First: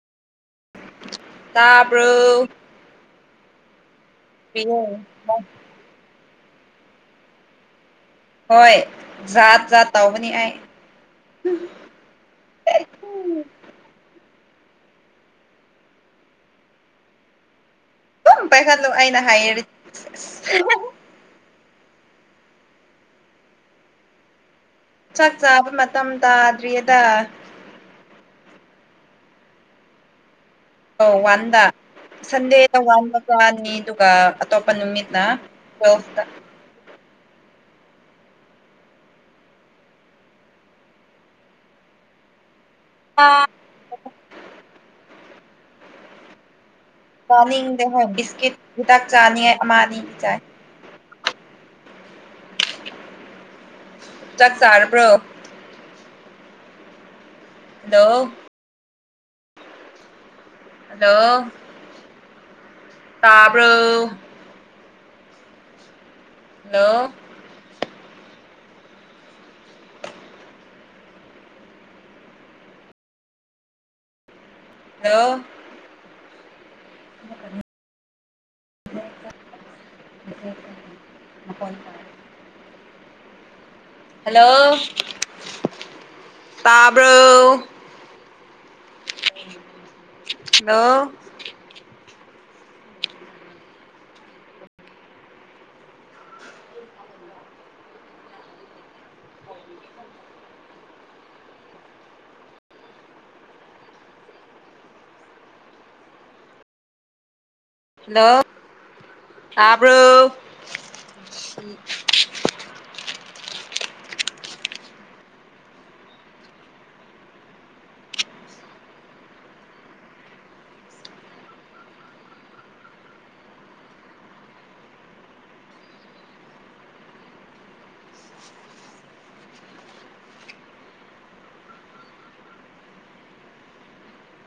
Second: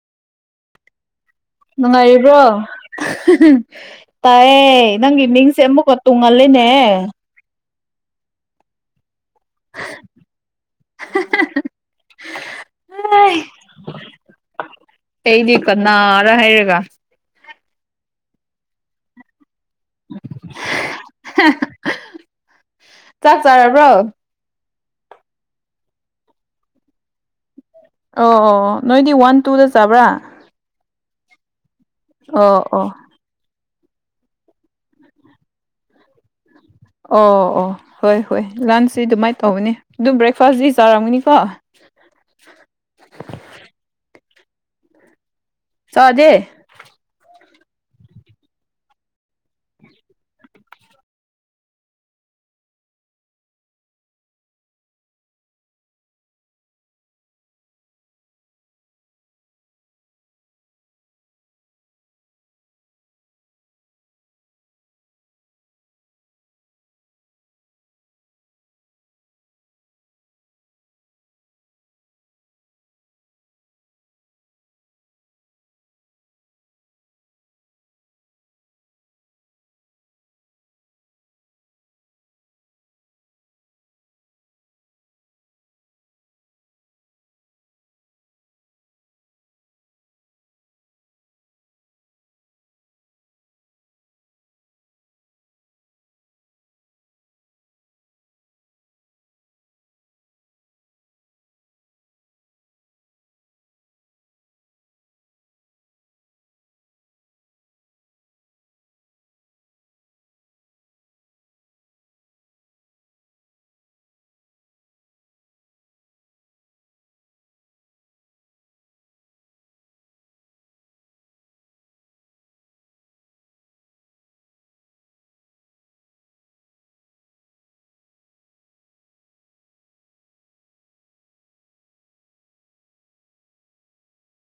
ꯅꯨꯡꯉꯥꯏꯔꯤꯕ꯭ꯔꯣ ꯇꯥꯕ꯭ꯔꯣ ꯇꯥꯏꯌꯦꯦ ꯄꯤꯌꯣ ꯅꯪꯒꯤ ꯃꯤꯡꯁꯦ ꯑꯃꯨꯛꯀ ꯇꯨꯡ ꯃꯂꯦꯅꯦ ꯍꯣꯏ ꯆꯠ ꯇꯧꯕꯅꯤ ꯍꯥꯏ [unintelligible] ꯑꯩꯩꯗꯤ ꯀꯅꯥꯔ ꯍꯥꯏꯔꯒ ꯎ ꯄꯥꯏꯈꯠꯂꯣ ꯑꯩꯅ ꯍꯥꯏꯌꯦ ꯆꯥꯛ ꯆꯥꯔꯕ꯭ꯔꯣ ꯆꯥꯛ ꯆꯥꯕ ꯃꯇꯝ ꯇꯥꯗ꯭ꯔꯤꯌꯦꯗ ꯑꯣ ꯑꯣ ꯅꯣꯏꯗꯤ ꯋꯥꯟ ꯇꯨꯗ ꯆꯥꯕ꯭ꯔꯥ ꯑ ꯋꯥꯟꯗ ꯑꯣ ꯁꯟꯗꯦꯗ ꯑꯣ ꯋꯥꯟꯕꯀꯅꯤ ꯑꯗꯨꯒ ꯑꯇꯣꯞꯄ ꯅꯨꯃꯤꯠꯅ ꯇꯨꯋꯦꯜꯐꯇ ꯑꯣ ꯑꯣ ꯍꯣꯏ ꯍꯣꯏ ꯂꯟꯁꯁꯤ ꯑꯗꯨꯃꯥꯏꯅ ꯇꯧꯕꯅꯤ ꯑꯗꯨꯝ ꯕ꯭ꯔꯦꯛꯐꯥꯁꯁꯤ ꯆꯥꯔꯝꯒꯅꯤꯀꯣ ꯑꯥ ꯆꯖꯦ ꯆꯥꯅꯤꯡꯗꯦ ꯍꯣꯏ ꯕꯤꯁꯀꯤꯠ ꯍꯤꯗꯥꯛ ꯆꯥꯅꯤꯡ ꯑꯃꯅꯤ ꯆꯥꯏ ꯆꯥꯛ ꯆꯔꯄꯣ ꯍꯂꯣ ꯍꯂꯣ ꯇꯥꯕ꯭ꯔꯣ ꯍꯜꯂꯣ ꯍꯦꯜꯂ [unintelligible] ꯣꯟ ꯇ ꯍꯜꯂꯣ ꯇꯥꯕ꯭ꯔꯣ ꯍꯜꯂꯣ ꯍꯜꯂꯣ ꯇꯥꯕ꯭ꯔꯣ [unintelligible]